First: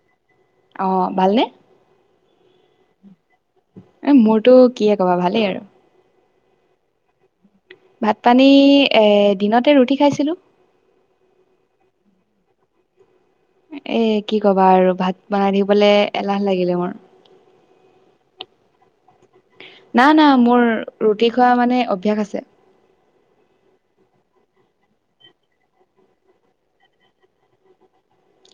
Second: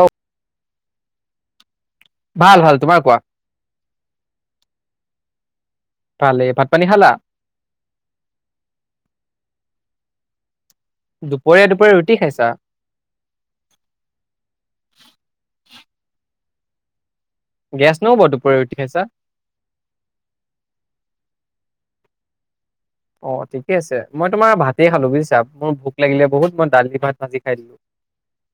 অঁ। অঁ' ভালনে? ভাল ভাল, তোমাৰ কোৱা? এ মোৰতো কিয়ে ক'বা ভালেই আৰু। ভালেই, ভাত-পানী খালা? ভাত-পানী এ দিনতে ৰুটি খাইছিলো। দুপৰীয়া দুপৰীয়া ৰুটি খাইছা? এ কি কবা আৰু ভাত বনাই থাকিবলৈ এলাহ লাগিলে মোৰ। গেছ নহ'ব দুপৰীয়া ৰুটি খাইছা? না না, মোৰ ৰুটি খোৱা মানে অভ্যাস আছে। অঁ' ঠিকে আছে, মই তোমাৰ ভাতেই খালো বুজিছা, মোৰ ভোক লাগিলে বহুত মই দালি ভাত ভাজি খাই দিলো।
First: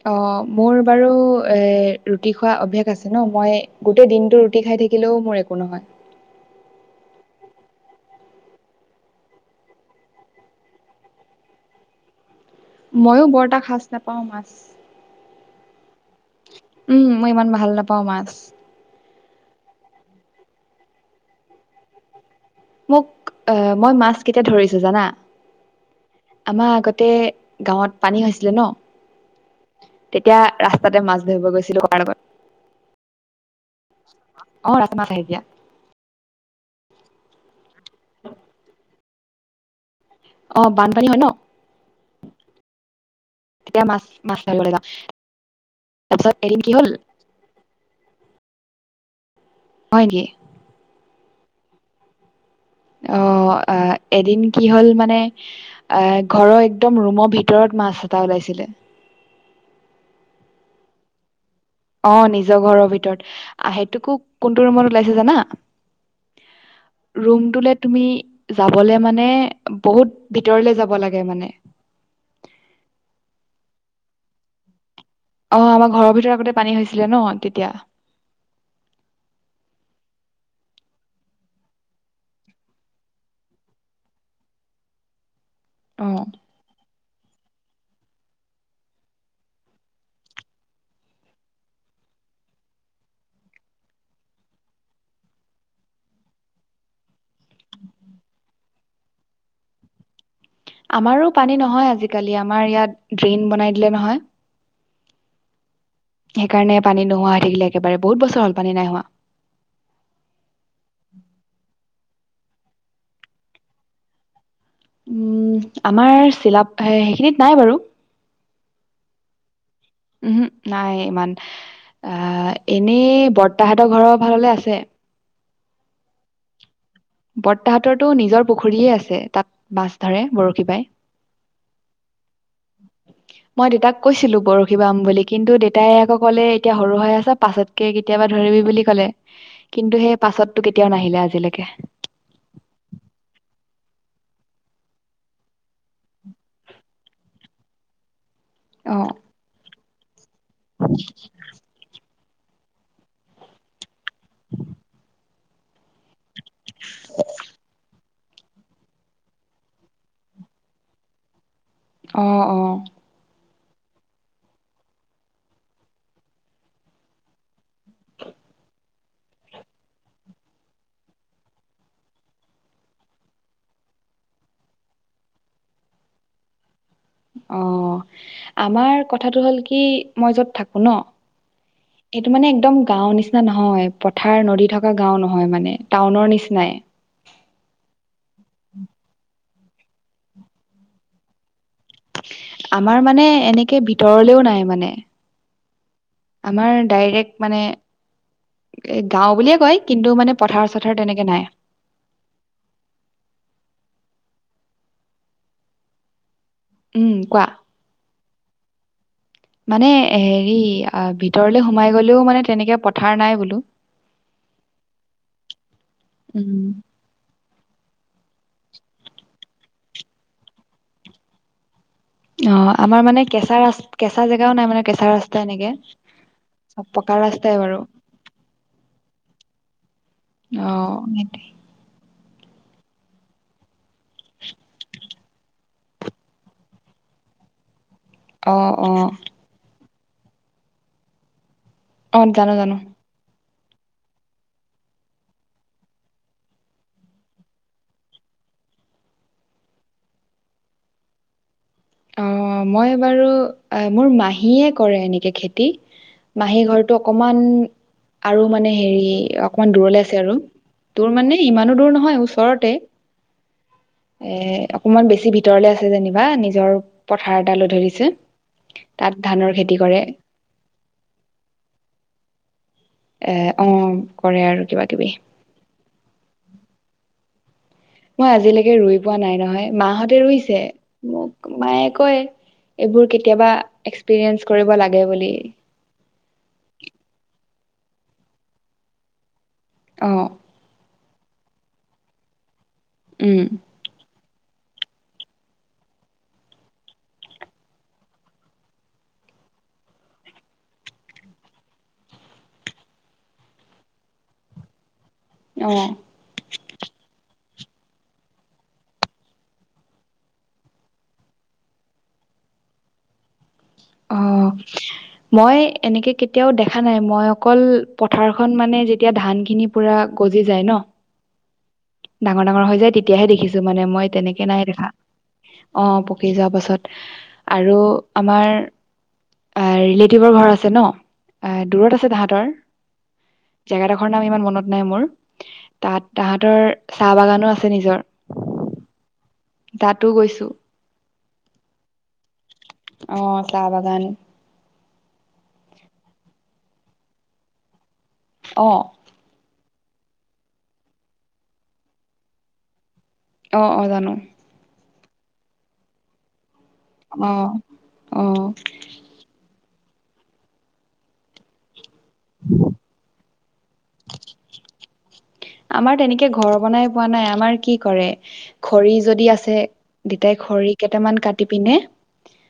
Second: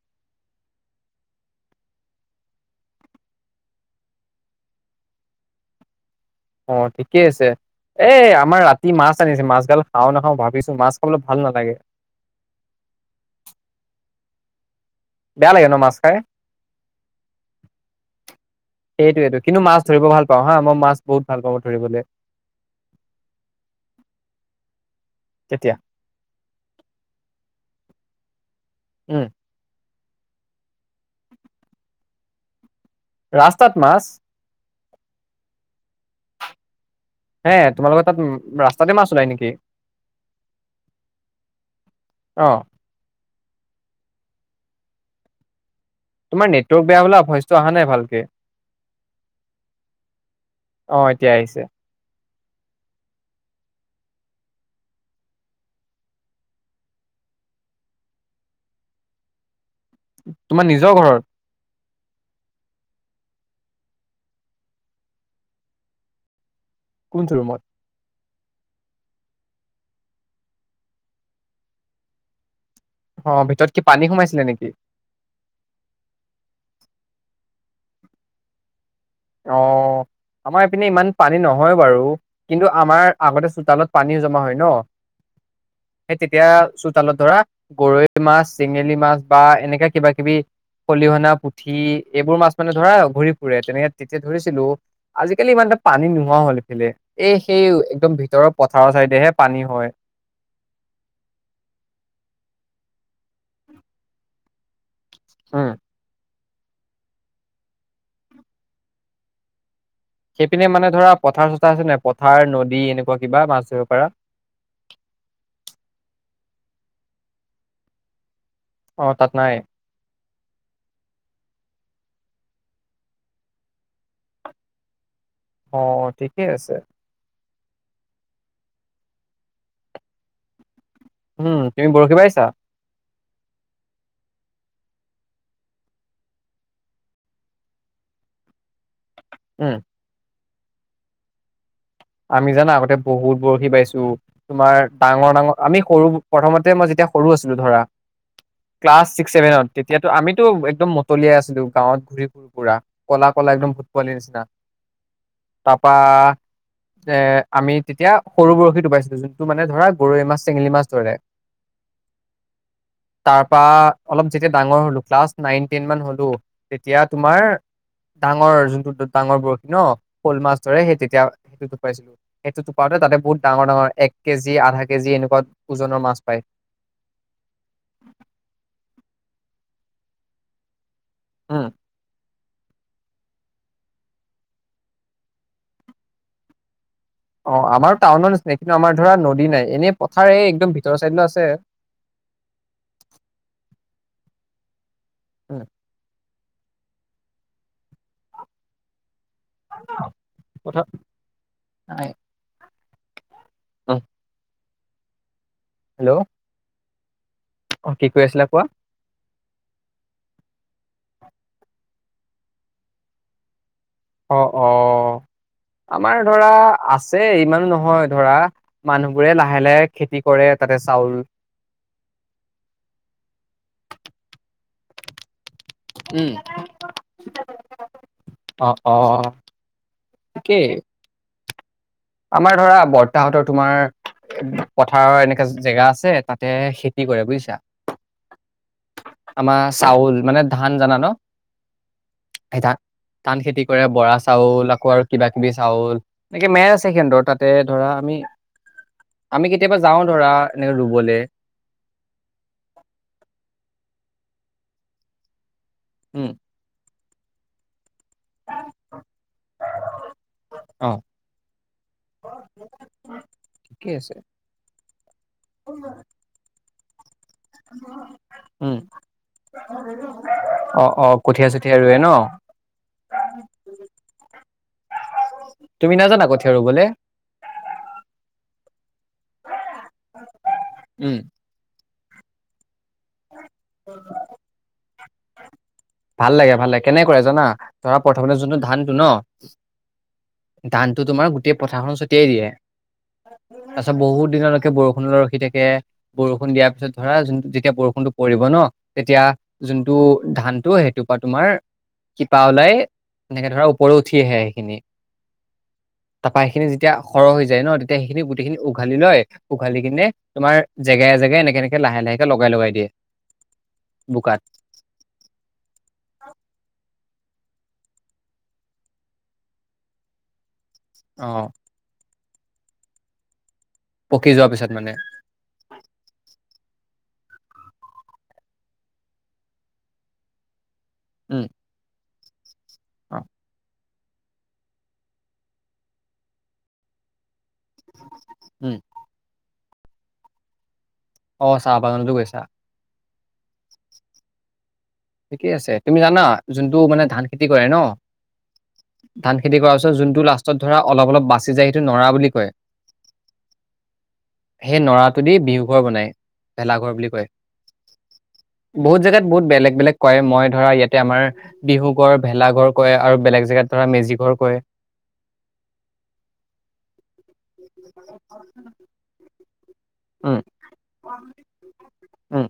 অঁ' মোৰ বাৰু এ ৰুটি খোৱা অভ্যাস আছে ন' মই গোটেই দিনতটো ৰুটি খাই থাকি থাকিলেও মোৰ একো নহয়। অঁ' ঠিকেই আছে। এ আমাৰ ৰাতি মাছ আনিছে, মাছ গাল খাওঁ নাখাওঁ ভাবিছো মাছ খাবলৈ ভাল নালাগে। মইয়ো বৰএটা খাজ নাপাওঁ মাছ। বেয়া লাগে ন' মাছ খাই। উমঁ' মই ইমান ভাল নাপাওঁ মাছ। সেইটোৱেটো, কিন্তু মাছ ধৰিব ভাল পাওঁ হা, মই মাছ বহুত ভাল পাওঁ মই ধৰিবলৈ। মোক, মই মাছ কেতিয়া ধৰিছো জানা? তেতিয়া আমাৰ আগতে গাঁওত পানী হৈছিলে ন'! উম। তেতিয়া ৰাস্তাতে মাছ ধৰিব গৈছিলো ককাৰ লগত। ৰাস্তাত মাছ? অ', ৰাস্তাত মাছ আহে তেতিয়া। হে তোমালোকৰ তাত ৰাস্তাতে মাছ ওলাই নেকি? অ', বানপানী হয়, ন'! অ'। তেতিয়া মাছ মাছ ধৰিবলৈ যাওঁ। তাৰপিছত তোমাৰ এদিন কি হ'ল নেটৱৰ্ক বেয়া হবলা ভইচটো অহা নাই ভালকে। হয়, নেকি? অ', এতিয়া আহিছে। অ', আ এদিন কি হ'ল মানে। এ ঘৰৰ একদম ৰুমৰ ভিতৰত মাছ এটা ওলাইছিলে। তোমাৰ নিজৰ ঘৰত? অ', নিজৰ ঘৰৰ ভিতৰত আহ, সেইটোকো কোনটো ৰুমত ওলাইছে জানা? কোনটো ৰুমত ৰুমটোলে তুমি যাবলে মানে বহুত ভিতৰলে যাব লাগে মানে। অ', ভিতৰত কি পানী সোমাইছিলে নেকি? অ', আমাৰ ঘৰৰ ভিতৰত আগতে পানী হৈছিলে ন' তেতিয়া। অ [inaudible] আমাৰ ইপিনে ইমান পানী নহয় বাৰু কিন্তু, আমাৰ আগতে চোতালত পানীও জমা হয়, ন'! [inaudible] সেই তেতিয়া চোতালত ধৰা গৰৈ মাছ, চেঙেলী মাছ, বা এনেকা কিবা কিবি খলিহনা পুঠি এইবোৰ মাছ মানে ধৰা ঘূৰি ফুৰে তেনেকে তেতিয়া ধৰিছিলো। আজিকালি ইমান এটা পানী নোহোৱা হ'ল এইফালে। এই সেই একদম ভিতৰৰ পথাৰৰ চাইডেহে পানী হয়। আমাৰো পানী নহয় আজিকালি, আমাৰ ইয়াত ড্ৰেইন বনাই দিলে নহয়। উম। সেইকাৰণে পানী নোহোৱা থাকিলে, একেবাৰে বহুত বছৰ হ'ল পানী নাই হোৱা। সেইপিনে মানে ধৰা পথাৰ-চথাৰ আছে নে পথাৰ নদী এনেকুৱা কিবা মাছ ধৰিব পৰা? উম, আমাৰ চিলাপ সেইখিনিত নাই বাৰু। অ', তাত নাই? উম, নাই ইমান অ', এনেই বৰ্তাহতৰ ঘৰৰ ফাললে আছে। অ', ঠিকেই আছে। বৰ্তাহতৰতো নিজৰ পুখুৰীয়ে আছে তাত মাছ ধৰে বৰশী বাই। উম, তুমি বৰশী বাইছা? [inaudible] মই দেউতাক কৈছিলো বৰশী বাম বুলি কিন্তু দেউেতাই আকৌ ক'লে এতিয়া সৰু হৈ আছে পাছত কে কেতিয়াবা ধৰিবি বুলি ক'লে। উম। কিন্তু সেই পাছততো কেতিয়াও নাহিলে আজিলৈকে। আমি জানা আগতে বহুত বৰশী বাইছো। তোমাৰ ডাঙৰ-ডাঙৰ, আমি সৰু প্ৰথমতে মই যেতিয়া সৰু আছিলো ধৰা। ক্লাছ অ', ছিক্স চছেভেনত তেতিয়াতো আমিতো একদম মতলিয়াই আছিলো গাঁৱত ঘূৰি ফো ফুৰা কলা-কলা একদম ভুট পোৱালি নিচিনা। তাৰপা এ আমি তেতিয়া সৰু বৰশী তুপাইছিলো যোনটো মানে ধৰা গৰৈ মাছ, চেঙেলী মাছ ধৰে। অ', অ'। তাৰ পৰা অলপ যেতিয়া ডাঙৰ হলো ক্লাছ নাইন টেন মান হলো। তেতিয়া তোমাৰ ডাঙৰ যোনটো ডাঙৰ বৰশী ন শ'ল মাছ ধৰে, সেই তেতিয়া সেইটো তুপাইছিলো। সেইটো টোপাওতে তাতে বহুত ডাঙৰ- ডাঙৰ এক কেজি, আধা কেজি এনেকুৱা ওজনৰ মাছ পায়। অ। ' আমাৰ কথাটো হ'ল কি মই য'ত থাকো ন? উম এইটো মানে একদম গাঁওৰ নিচিনা নহয়, পথাৰ নদী থকা গাঁও নহয় মানে টাউনৰ নিচিনাই। অ', আমাৰ টাউনৰ নিচিনাই, কিন্তু আমাৰ ধৰা নদী নাই এনে পথাৰ এই একদম ভিতৰ চাইডিলো আছে। আমাৰ মানে এনেকে ভিতৰলেও নাই মানে। উম। আমাৰ ডাইৰেক্ট মানে এ গাও বুলিয়ে কয় কিন্তু মানে পথাৰ-চথাৰ তেনেকৈ নাই। হয়। অ'। হেল্লো' উম, কোৱা। অ' কি কৈ আছিলা কোৱা? মানে হেৰি ভিতৰলে সোমাই গলেও মানে তেনেকে পথাৰ নাই বোলো। অ', অ' আমাৰ ধৰা উম আছে যে ইমানো নহয় ধৰা, মানুহবোৰে লাহে-লাহে খেতি কৰে তাতে চাউল অ'আমাৰ মানে কেঁচা-ৰা-কেঁচা জেগাও নাই মানে কেঁচা ৰাস্তা এনেকে। উম চব পকা ৰাস্তাই বাৰু। অ অ ঠিকেই অ'। আমাৰ ধৰা বৰতাহতৰ তোমাৰ পথাৰৰ এনেকা জেগা আছে তাতে খেতি কৰে বুজিছা। অঁ', অঁ'। আমাৰ চাউল মানে ধান জানা ন? অ জানো সে ধান জানো ধান খেতি কৰে বৰা চাউল আকৌ আৰু কিবা কিবি চাউল। এনেকে [unintelligible] [unintelligible] তাতে ধৰা আমি, আমি কেতিয়াবা যাও ধৰা এনে ৰুবলে। অ মই বাৰু, মোৰ মাহীয়ে কৰে এনেকে খেতি। উম মাহী ঘৰটো অকমান আৰু মানে হেৰি অকমান দূৰলে আছে আৰু। অ তোৰ মানে ইমানো দূৰ নহয় ওচৰতে ঠিকে আছে এ অকণমান বেছি ভিতৰলে আছে যেনিবা নিজৰ পথাৰ এটা লৈ থৈ দিছে, উম তাত ধানৰ খেতি কৰে। অ', অ' কঠীয়া-চঠীয়া ৰুৱে ন? এ অ'কৰে আৰু কিবা কিবি। তুমি নাজানা কঠীয়া ৰোবলে? মই আজিলৈকে ৰুই পোৱা নাই নহয়। মাহঁতে ৰুইছে। উম মায়ে কয় এইবোৰ কেতিয়াবা এক্সপিৰিয়েঞ্চ কৰিব লাগে বুলি। ভাল লাগে, ভাল লাগে, কেনেক জানা ধৰা প্ৰথমতে যোনটো ধানটো ন অঁ ধানটো তোমাৰ গোটেই পথাৰখনত ছটিয়াই দিয়ে। উম' তাপিছত বহুত দিনলৈকে বৰষুণলৈ ৰখি থাকে। বৰষুণ দিয়াৰ পিছত ধৰা যোন যেতিয়া বৰষুণটো পৰিব ন তেতিয়া যোনটো ধান- টো সেইটো পা তোমাৰ শিপা ওলাই এনেকে ধৰা ওপৰ উঠি আহে সেইখিনি। অঁ' তাপা সেইখিনি যেতিয়া সৰহ হৈ যায় ন তেতিয়া সেইখিনি গোটেইখিনি উঘালি লয়। উঘালি কিনে তোমাৰ জেগায়ে জেগাই এনেকে এনেকে লাহে লাহেকে লগাই লগাই দিয়ে। [unintelligible] বোকাত। [unintelligible] মই এনেকে কেতিয়াও দেখা নাই মই অকল পথাৰখন মানে যেতিয়া ধানখিনি- পুৰা গজি যায় ন। অঁ' ডাঙৰ ডাঙৰ হৈ যায় তেতিয়াহে দেখিছো মানে মই পকি তেনেকে যোৱাৰ নাই পিছত দেখা। মানে অঁ পকি যোৱাৰ পাছত আৰু আমাৰ- আ ৰিলেটিভৰ ঘৰ আছে ন দূৰত আছে তাহাঁতৰ। অঁ' জেগাডখৰ নাম ইমান মনত নাই মোৰ তাত তাহাঁতৰ চাহ বাগানো আছে। ছে নিজৰ উম তাতো গৈছো। অ' চাহ বাগানতো গৈছা। অঁ চা বাগান। ঠিকেই আছে, তুমি জানা যোনটো মানে ধান খেতি কৰে ন- অঁ' ধান খেতি কৰাৰ পিছত যোনটো লাষ্টত ধৰা অলপ অলপ বাচি যায় সেইটো নৰা বুলি কয়। অঁ অঁ জানো। সেই নৰাটোদি বিহু ঘৰ বনায় ভেলাঘৰ বুলি কয়। অ অ বহুত জেগাত বহুত বেলেগ বেলেগ কয়, মই ধৰা ইয়াতে আমাৰ বিহু ঘড় ভেলাঘৰ কয় আৰু বেলেগ জেগাত- ধৰা, মেজি ঘৰ কয়। আমাৰ তেনেকে ঘৰ বনাই পোৱা নাই আমাৰ কি কৰে খৰি যদি আছে- দেতাই উম খৰি কেইটামান কাটি পিনে- উম'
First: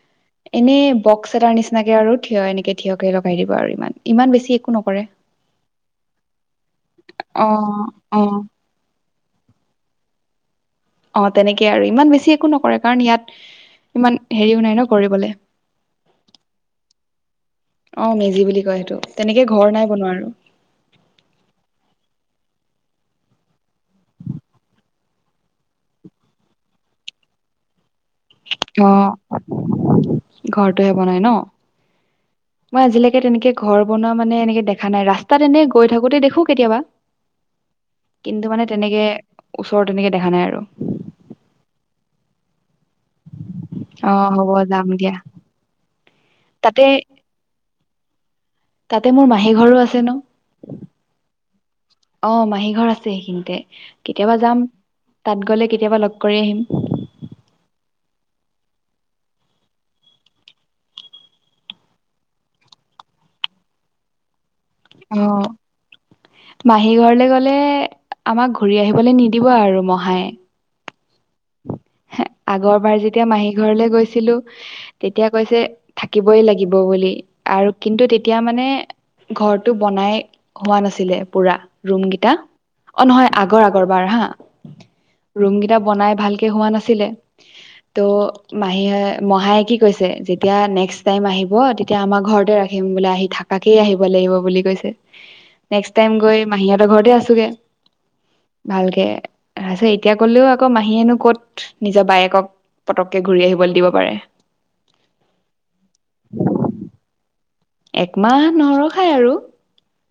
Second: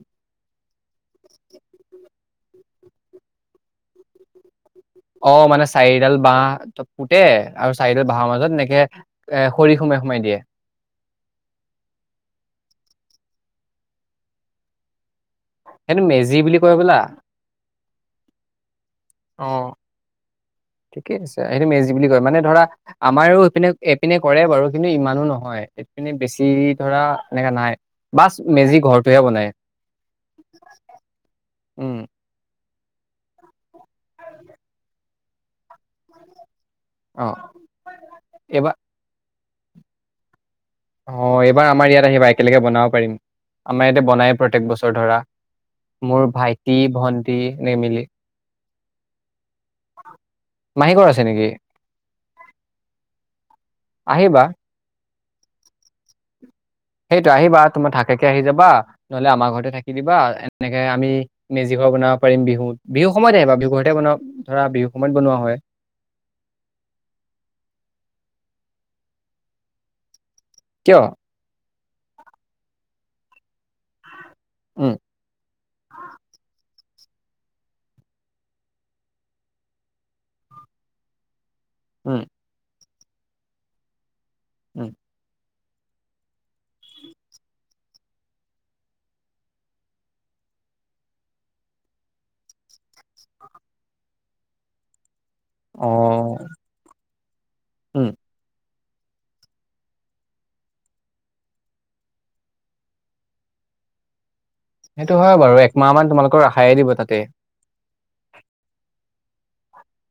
এনেই বক্স এটাৰ নিচিনাকে আৰু থিয় এনেকে থিয়কে লগাই দিব আৰু ইমান ইমান বেছি একো নকৰে। অ মানে চাৰিডাল বাঁহ ত পোতে অ আৰু চাৰিডাল অ বাঁহৰ মাজত এনেকে- এ খৰি সোমাই সোমাই দিয়ে। অঁ তেনেকে আৰু ইমান বেছি একো নকৰে কাৰণ ইয়াত ইমান হেৰিও নাই ন কৰিবলে। সেইটো মেজি বুলি কয় হবলা অঁ মেজি বুলি কয় সেইটো তেনেকে ঘৰ নাই বনোৱা আৰু। ঠিকেই আছে, সেইটো মেজি বুলি কয় মানে ধৰা আমাৰো এইপিনে এইপিনে কৰে বাৰু কিন্তু ইমানো নহয়। এই পিনে বেছি ধৰা, এনেকে নাই। বাছ মেজি ঘৰটোহে অঁ বনাই ঘৰটোহে বনাই ন। উম মই আজিলেকে তেনেকে ঘৰ বনোৱা মানে এনেকে দেখা নাই ৰাস্তাত এনেই গৈ থাকোতে দেখো কেতিয়াবা। অ কিন্তু, এইবাৰ মানে তেনেকে ওচৰত তেনেকে দেখা নাই আৰু। অঁ এইবাৰ আমাৰ ইয়াত আহিবা একেলগে বনাব পাৰিম। আমাৰ ইয়াতে অ বনায় হ'ব প্ৰত্যেক যাম বছৰ দিয়া ধৰা মোৰ ভাইটি তাতে ভন্টি এনেকে মিলি। তাতে মোৰ মাহি ঘৰো আছে ন। মাহী ঘৰ আছে নেকি? অ মাহী ঘৰ আছে সেইখিনিতে কেতিয়াবা আহিবা যাম। তাত গ'লে কেতিয়াবা লগ কৰি আহিম। সেইটো আহিবা তোমাৰ থাকাকে আহি যাবা নহলে আমাৰ ঘৰতে থাকি দিবা এনেকে আমি মেজি ঘৰ বনাব পাৰিম বিহু বিহু সময়ত আহিবা বিহু ঘৰতে বনাব ধৰা বিহু সময়ত বনোৱা হয় অ মাহী ঘৰলে গ'লে আমাক ঘূৰি আহিবলৈ নিদিব আৰু মহাই কিয়? আগৰবাৰ যেতিয়া মাহীৰ ঘৰলে গৈছিলো। উম তেতিয়া কৈছে থাকিবই লাগিব বুলি। আৰু কিন্তু তেতিয়া মানে ঘৰটো বনাই হোৱা নাছিলে পুৰা। ৰুম উম কেইটা অ নহয় আগৰ আগৰ বাৰ হা উম ৰুম কেইটা বনাই ভাল কে হোৱা নাছিলে। ত' মাহীয়ে মহায়ে কি কৈছে যেতিয়া নেক্স টাইম আহিব। তেতিয়া আমাৰ ঘৰতে ৰাখিম বোলে আহি থাকাকেই আহিব লাগিব বুলি কৈছে। অ নেক্স টাইম গৈ মাহীহতৰ ঘৰতে আছোগে উম ভালকে তাৰপিছত এতিয়া গলেও আকৌ মাহীয়েনো ক'ত নিজৰ বায়েকক পতককে ঘূৰি আহিবলৈ দিব পাৰে। সেইটো হয় বাৰু একমাহ মান তোমালোকক ৰাখায়ে দিব তাতে, একমাহ নৰখায় আৰু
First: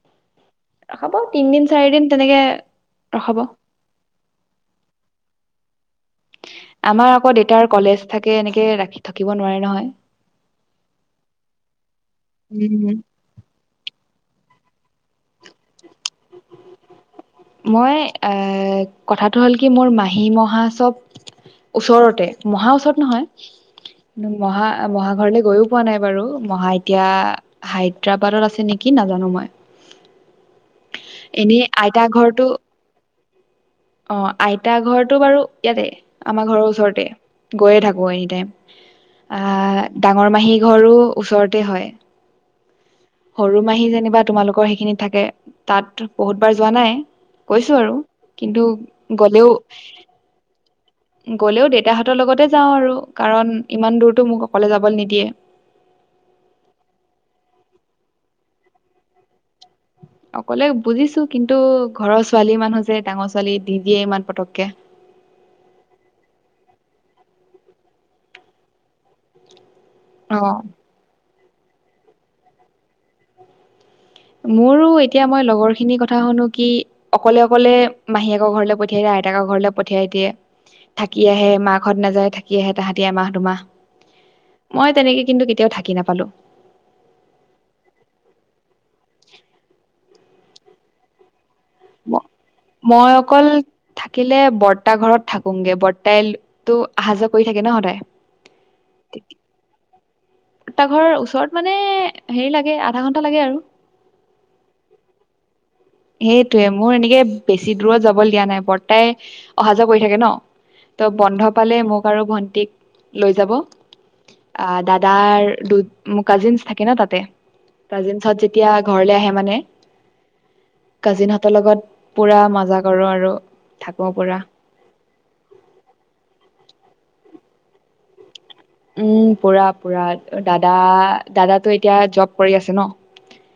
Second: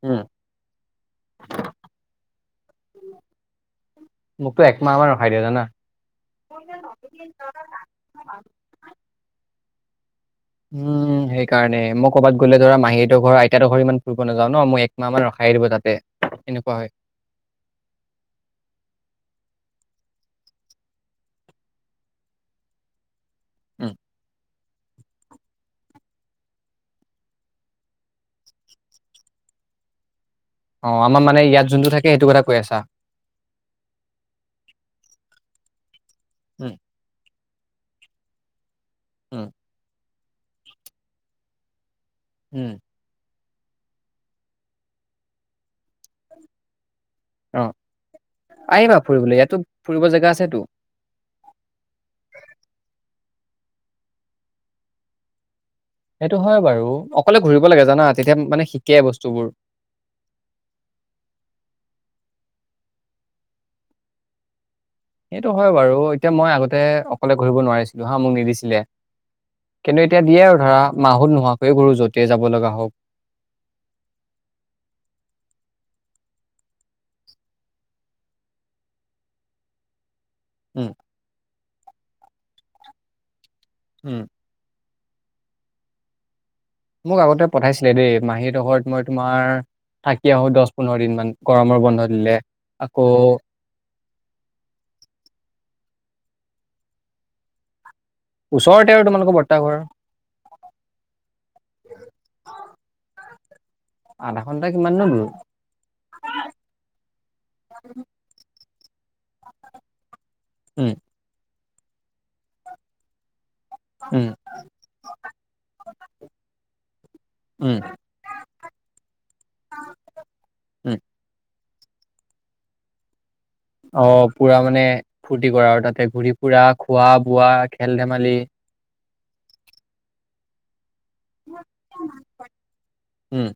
উম। ৰখাব তিনদিন চাৰিদিন তেনেকে ৰখাব। মোকতো একমাহ মান ৰখাই দিয়ে জানা আমাৰ আকৌ দেউতাৰ কলেজ থাকে এনেকে ৰাখি থাকিব নোৱাৰে নহয়। উম সেইকাৰণে মই কৰ'বাত গ'লে ধৰা নহয় মাহীহতৰ ঘৰত তেহতৰ ঘৰত ইমান ফুৰিব নাযাওঁ ন মোক একমাহ মান ৰখাই দিব তাতে এনেকুৱা হয়। মই কথাটো হ'ল কি মোৰ মাহী মহা চব। ওচৰতে মহা ওচৰত নহয় উম, কিন্তু মহা মহা ঘৰলে গৈও পোৱা নাই বাৰু মহা এতিয়া, হায়দৰাবাদত আছে নেকি নাজানো, মই অ আমাৰ মানে এনেই ইয়াত যোনটো আইতা থাকে সেইটো কথা ঘৰটো কৈ আছা। অ আইতা ঘৰটো বাৰু ইয়াতে আমাৰ ঘৰৰ উম, ওচৰতে গৈয়ে থাকো এনি টাইম। উম, আহ ডাঙৰ মাহী ঘৰো ওচৰতে হয়। উম। সৰু মাহী যেনিবা তোমালোকৰ সেইখিনিত থাকে তাত বহুতবাৰ যোৱা নাই। অ', গৈছো আৰু কিন্তু আহিবা ফুৰিবলৈ, গলেও ইয়াতো ফুৰিব জেগা আছেতো। গ'লেও দেউতাহঁতৰ লগতে যাওঁ আৰু কাৰণ ইমান দূৰটো মোক অকলে যাবলৈ নিদিয়ে। সেইটো হয় বাৰু অকলে ঘূৰিব লাগে জানা তেতিয়া মানে শিকে বস্তুবোৰ অকলে বুজিছো কিন্তু ঘৰৰ ছোৱালী মানুহ যে ডাঙৰ ছোৱালী নিদিয়ে ইমান পতককে সেইটো হয় বাৰু এতিয়া মই আগতে অকলে ঘূৰিব নোৱাৰিছিলো হা মোক নিদিছিলে। কিন্তু এতিয়া দিয়ে আৰু অ' ধৰা মা হত নোহোৱাকৈয়ে ঘুৰু যতে যাব লগা হওক। মোৰো এতিয়া মই লগৰ খিনিৰ কথা শুনো কি অকলে অকলে মাহীয়েকৰ ঘৰলে পঠিয়াই দিয়ে আইতাকৰ ঘৰলে পঠিয়াই দিয়ে। উম' থাকি আহে মাক ঘৰত নাযায় থাকি আহে তাহাঁতি এমাহ দুমাহ। উম' মই তেনেকে কিন্তু কেতিয়াও থাকি নাপালোঁ। মোক আগতে পঠাইছিলে দেই। মাহীহঁতৰ ঘৰত মই তোমাৰ থাকি আহো দশ, পোন্ধৰ দিন মান গৰমৰ বন্ধ ম দিলে আকৌ মই অকল থাকিলে বৰ্তা ঘৰত থাকোঙগে। বৰ্তাইটো অহা-যোৱা কৰি থাকে ন' সদায়। ওচৰতে আৰু তোমালোকৰ বৰ্তা ঘৰ? বৰ্তা ঘৰ ওচৰত মানে, হেৰি লাগে আধা ঘন্টা লাগে আৰু। আধা ঘণ্টা কিমাননো দূৰ। সেইটোৱে মোৰ এনেকে বেছি দূৰত যাবলে দিয়া নাই। বৰ্তাই অহা-যোৱা কৰি থাকে ন'? উম ত' বন্ধ পালে মোক আৰু ভন্টিক লৈ যাব। উম আঁ, দাদাৰ দু মোৰ কাজিনছ থাকে ন' তাতে। উম কাজিনহঁত যেত্ তিয়া ঘৰলে আহে মানে উম কাজিনহঁতৰ লগত পুৰা মজা কৰোঁ আৰু। অঁ, পুৰা মানে ফূৰ্তি কৰা আৰু তাতে ঘুৰি ফুৰা, খোৱা-বোৱা, খেল-ধেমালি উম, পুৰা পুৰা দাদা দাদাটো এতিয়া জব কৰি আছে ন'। উম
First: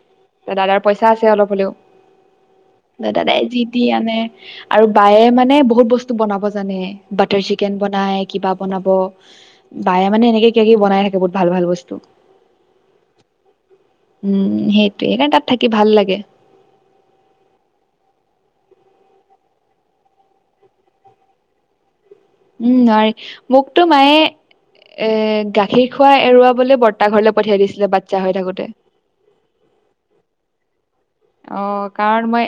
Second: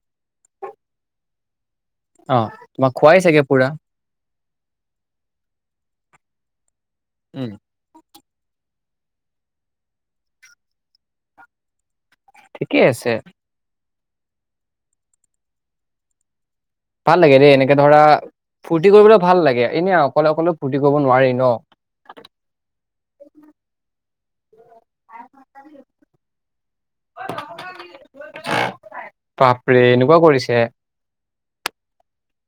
ত' দাদাৰ পইচা আছে অলপ হ'লেও। অ তোমাক দা খোৱাই চাগে দাদাই যি- পুৰা তি আনে। আৰু বায়ে মানে বহুত বস্তু বনাব জানে। বাটাৰ উম চিকেন বনাই কিবা বনাব বায়ে মানে এনেকে কিবা- কিবি বনাই থাকে বহুত ভাল ভাল বস্তু। ঠিকেই আছে। উম, সেইটোৱে। এইকাৰণ তাত থাকি ভাল লাগে। ভাল লাগে দেই এনেকে ধৰা ফূৰ্তি কৰিবলৈ ভাল লাগে। এনে অকলে অকলে ফূৰ্তি কৰিব নোৱাৰি ন'? উম, নোৱাৰি মোকতো মায়ে এ গাখীৰ খোৱা এৰুৱাবলে বৰ্তা ঘৰলে পঠিয়াই দিছিলে। বাচ্ছা হৈ থাকোতে। বাপৰে! এনেকুৱা কৰিছে? অঁ, কাৰণ মই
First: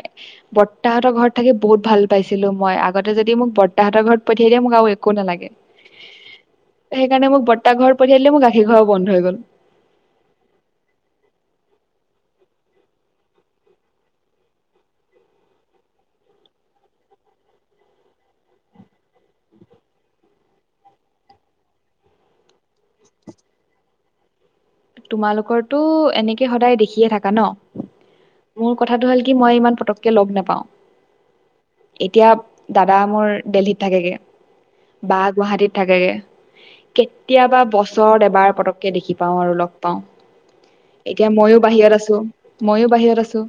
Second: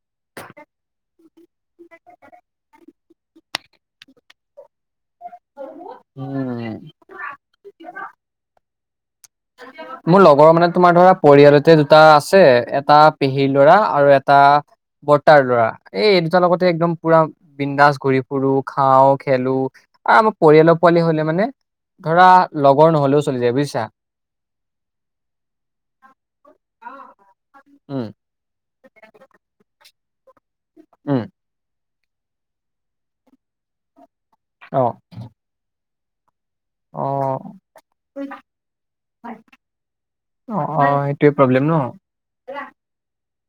বৰ্তাহঁতৰ ঘৰত থাকি বহুত ভাল পাইছিলোঁ মই। আগতে যদি মোক বৰ্তাহঁতৰ ঘৰত পঠিয়াই দিয়ে মোক আৰু এ কো নেলাগে। উম সেইকাৰণে মোক বৰ্তা ঘৰত পঠিয়াই দিলে। মোৰ গাখীৰ খোৱাৰো বন্ধ হৈ গ'ল। মোৰ লগৰ মানে তোমাৰ ধৰা পৰিয়ালতে দুটা আছে। এটা পেহীৰ ল'ৰা আৰু এটা বৰ্তাৰ ল'ৰা। এই দুটাৰ লগতে একদম পুৰা বিন্দাছ ঘুৰি ফুুৰো, খাওঁ, খেলো আঁ মোক পৰিয়ালৰ পোৱালি হ'লেও মানে ধৰা লগৰ নহলেও চলি যায় বুজিছা। তোমালোকৰটো এনেকে সদায় দেখিয়ে থাকা ন'? উম মোৰ কথাটো হ'ল কি? মই ইমান পতককে লগ নাপাওঁ। উম। এতিয়া দাদা মোৰ দেলহীত থাকেগে। অঁ। বা গুৱাহাটীত থাকেগে। কেতিয়াবা বছৰত এবাৰ পতককে দেখি পাওঁ আৰু লগ পাওঁ। অ অ এতিয়া সেইটোৱে মইও প্ৰব্লেম ন বাহিৰত আছোঁ। মইও বাহিৰত আছোঁ।